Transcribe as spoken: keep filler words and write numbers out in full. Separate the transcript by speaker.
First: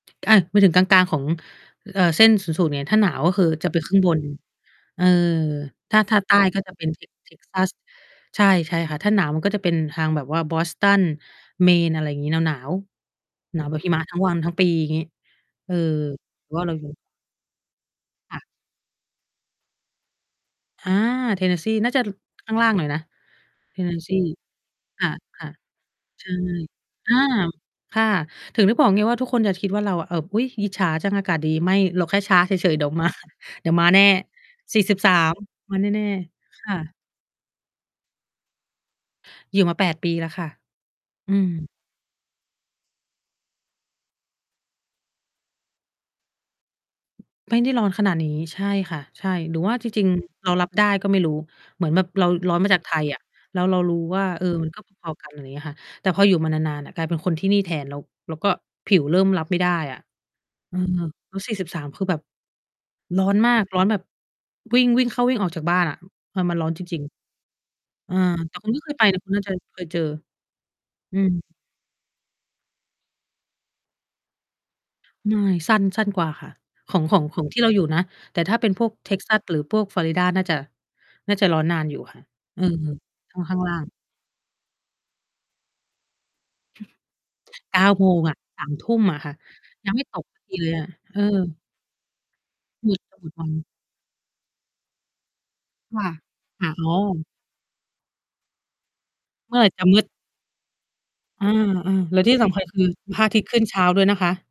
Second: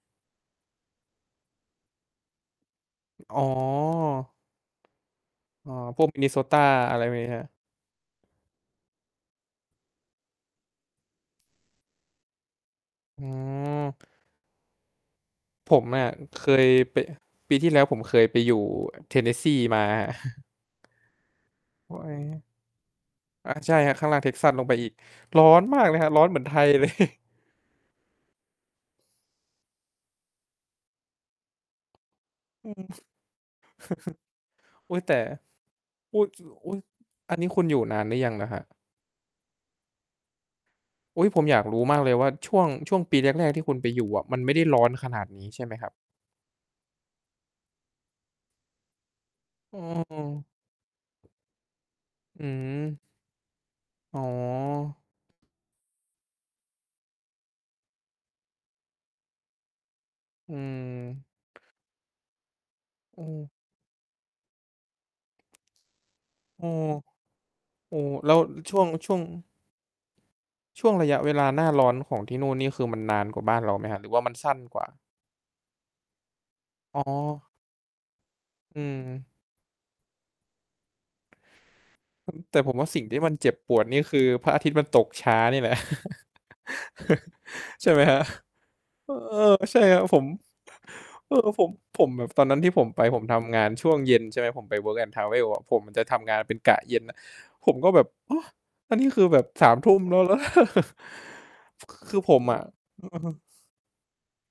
Speaker 1: อา หมายถึงกลาง ๆ ของ เอ่อ เส้นศูนย์สูตรเนี่ย ถ้าหนาวก็
Speaker 2: อ๋
Speaker 1: คือจะเป็นครึ่งบน
Speaker 2: อ
Speaker 1: เออ
Speaker 2: อ๋อ
Speaker 1: ถ้
Speaker 2: พ
Speaker 1: า
Speaker 2: วก
Speaker 1: ถ้าใต้
Speaker 2: Minnesota
Speaker 1: ก็จะเป็น
Speaker 2: อะไรพ
Speaker 1: Tex
Speaker 2: วกนี้ใช่ไหมครับ?
Speaker 1: Texas ใช่ ใช่ค่ะ ถ้าหนาวมันก็จะเป็นทางแบบว่า Boston, Maine อะไรงี้ หนาว
Speaker 2: อ๋
Speaker 1: ๆ หนาวแบบหิม
Speaker 2: อ
Speaker 1: ะทั้งวันทั้งปี งี้ เ
Speaker 2: ผ
Speaker 1: ออ
Speaker 2: มอะ เค
Speaker 1: เพราะ ว่า
Speaker 2: ย
Speaker 1: เราอยู่
Speaker 2: ไป ปีที่แล้วผมเคย
Speaker 1: ค
Speaker 2: ไป
Speaker 1: ่ะ
Speaker 2: อยู่ Tennessee มา
Speaker 1: อา Tennessee น
Speaker 2: พ
Speaker 1: ่าจ
Speaker 2: วก
Speaker 1: ะ
Speaker 2: อะไ
Speaker 1: ล
Speaker 2: รเงี้ย
Speaker 1: ข้างล่างหน่อยนะ
Speaker 2: อะ ใช่ครับ ข้างล่าง
Speaker 1: Tennessee
Speaker 2: Texas ลงไปอีก
Speaker 1: ค่ะ
Speaker 2: ร
Speaker 1: ค
Speaker 2: ้อ
Speaker 1: ่ะ
Speaker 2: นมากเลยครับ ร้
Speaker 1: ใ
Speaker 2: อ
Speaker 1: ช
Speaker 2: น
Speaker 1: ่
Speaker 2: เหมือนไทยเลย
Speaker 1: อา ค่ะ ถึงนึกบอกไงว่า ทุกคนอย่าคิดว่าเราอะ เอ่อ "อุ๊ย อิจฉาจัง อากาศดี" ไม่ เราแค่ช้าเ
Speaker 2: อื
Speaker 1: ฉ
Speaker 2: ม
Speaker 1: ย ๆ เดี๋ยว มา เดี๋ยวมาแน่ สี่ส
Speaker 2: อุ
Speaker 1: ิ
Speaker 2: ๊
Speaker 1: บ
Speaker 2: ย
Speaker 1: ส
Speaker 2: แต
Speaker 1: า
Speaker 2: ่
Speaker 1: ม มาแน่
Speaker 2: พูดอยู่
Speaker 1: ๆ ค
Speaker 2: อุ๊
Speaker 1: ่
Speaker 2: ย
Speaker 1: ะ
Speaker 2: อันนี้คุณอยู่นานหรือยังนะครับ?
Speaker 1: อยู่มา แปด ปีแล้วค่ะ
Speaker 2: อุ๊ย!
Speaker 1: อื
Speaker 2: ผมอยาก
Speaker 1: ม
Speaker 2: รู้มากเลยว่าช่วง ช่วงปีแรก ๆ ที่คุณไปอยู่อะ มันไม่ได้ร้อนขนาดนี้ ใช่ไหมครับ?
Speaker 1: ไม่ได้ร้อนขนาดนี้ ใช่ค่ะ ใช่ หรือว่
Speaker 2: อ
Speaker 1: า
Speaker 2: ้
Speaker 1: จริง ๆ
Speaker 2: อ
Speaker 1: เรารับได้ก็ไม่รู้ เหมือนแบบเรา
Speaker 2: อื
Speaker 1: ร้อนมาจากไท
Speaker 2: ม
Speaker 1: ยอะ แล้วเรารู้
Speaker 2: อ๋
Speaker 1: ว
Speaker 2: อ
Speaker 1: ่า เออ มันก็พอ ๆ กัน อย่างนี้ค่ะ แต่พออยู่มานาน ๆ น่ะกลายเป็นคนที่นี่แทน แล้ว แล้วก็ผิวเริ่มรับไม่ได้อะ
Speaker 2: อื
Speaker 1: อือ แล้ว สี่
Speaker 2: ม
Speaker 1: สิบสาม คือแบบ ร
Speaker 2: อื
Speaker 1: ้อนม
Speaker 2: ม
Speaker 1: าก ร้อนแบบ วิ่ง วิ่งเข้าวิ่งออกจากบ้านอะ เออ มัน
Speaker 2: เอ
Speaker 1: ร
Speaker 2: อ
Speaker 1: ้อนจริง
Speaker 2: โอ้โฮ
Speaker 1: ๆ อา
Speaker 2: แล้ว
Speaker 1: แต่คุณ
Speaker 2: ช
Speaker 1: ไม
Speaker 2: ่ว
Speaker 1: ่เ
Speaker 2: ง
Speaker 1: คยไป
Speaker 2: ช
Speaker 1: เ
Speaker 2: ่
Speaker 1: หร
Speaker 2: ว
Speaker 1: อ?
Speaker 2: ง
Speaker 1: คุณน่าจะเคย เจอ
Speaker 2: ช่วงระย
Speaker 1: อ
Speaker 2: ะ
Speaker 1: ื
Speaker 2: เวล
Speaker 1: ม
Speaker 2: าหน้าร้อนของที่นู่นนี่คือมันนานกว่าบ้านเราไหมครับหรือว่ามันสั้นกว่า?
Speaker 1: ไม่ สั้น สั้นกว่าค่ะ ขอ
Speaker 2: อ๋
Speaker 1: ง ของ ขอ
Speaker 2: อ
Speaker 1: งที่ เราอยู่นะ แต่ถ้าเป็น
Speaker 2: อื
Speaker 1: พวก
Speaker 2: ม
Speaker 1: Texas หรือพวก Florida น่าจะ น่าจะร้อนนานอยู่ค่ะ
Speaker 2: แต่
Speaker 1: อื
Speaker 2: ผม
Speaker 1: ม
Speaker 2: ว่าสิ่งที่มั
Speaker 1: ข
Speaker 2: น
Speaker 1: ้าง
Speaker 2: เจ็
Speaker 1: ข้
Speaker 2: บ
Speaker 1: างล
Speaker 2: ป
Speaker 1: ่า
Speaker 2: วด
Speaker 1: ง
Speaker 2: เนี่ยคือพระอาทิตย์มันตกช้านี่แหละ
Speaker 1: เก้
Speaker 2: ใ
Speaker 1: า
Speaker 2: ช่ไหม
Speaker 1: โม
Speaker 2: ครั
Speaker 1: ง
Speaker 2: บ?
Speaker 1: อะ สามทุ่ม อะค่
Speaker 2: เ
Speaker 1: ะ
Speaker 2: ออ ใช่
Speaker 1: ยัง
Speaker 2: ค
Speaker 1: ไ
Speaker 2: ร
Speaker 1: ม
Speaker 2: ั
Speaker 1: ่
Speaker 2: บ
Speaker 1: ต
Speaker 2: ผ
Speaker 1: ก
Speaker 2: ม
Speaker 1: ดินเลยอะ เออ
Speaker 2: เออ ผม ผมแบบ ตอนนั้นที่ผ
Speaker 1: ม
Speaker 2: ม
Speaker 1: ื
Speaker 2: ไ
Speaker 1: ด
Speaker 2: ป
Speaker 1: เอา
Speaker 2: ผมท
Speaker 1: ตอ
Speaker 2: ำง
Speaker 1: น
Speaker 2: านช่วงเย็น ใช่ไหม ผมไป Work and Travel อะ ผม
Speaker 1: ค
Speaker 2: จะ
Speaker 1: ่ะ
Speaker 2: ทำงานเป็น
Speaker 1: ค่
Speaker 2: ก
Speaker 1: ะ
Speaker 2: ะ
Speaker 1: อ๋อ
Speaker 2: เย็นน่ะ ผมก็แบบ โอ้! อันนี้คือแบบ
Speaker 1: เมื่อ
Speaker 2: ส
Speaker 1: ไร
Speaker 2: าม
Speaker 1: จะ
Speaker 2: ทุ
Speaker 1: ม
Speaker 2: ่
Speaker 1: ื
Speaker 2: ม
Speaker 1: ด?
Speaker 2: แล้วเหรอ?
Speaker 1: อา
Speaker 2: ค
Speaker 1: ๆ แล
Speaker 2: ื
Speaker 1: ้
Speaker 2: อ
Speaker 1: วท
Speaker 2: ผ
Speaker 1: ี่
Speaker 2: ม
Speaker 1: ส
Speaker 2: อ
Speaker 1: ำคั
Speaker 2: ะ
Speaker 1: ญคือ
Speaker 2: อื
Speaker 1: พระอาทิ
Speaker 2: อ
Speaker 1: ตย์ขึ้นเช้าด้วยนะคะ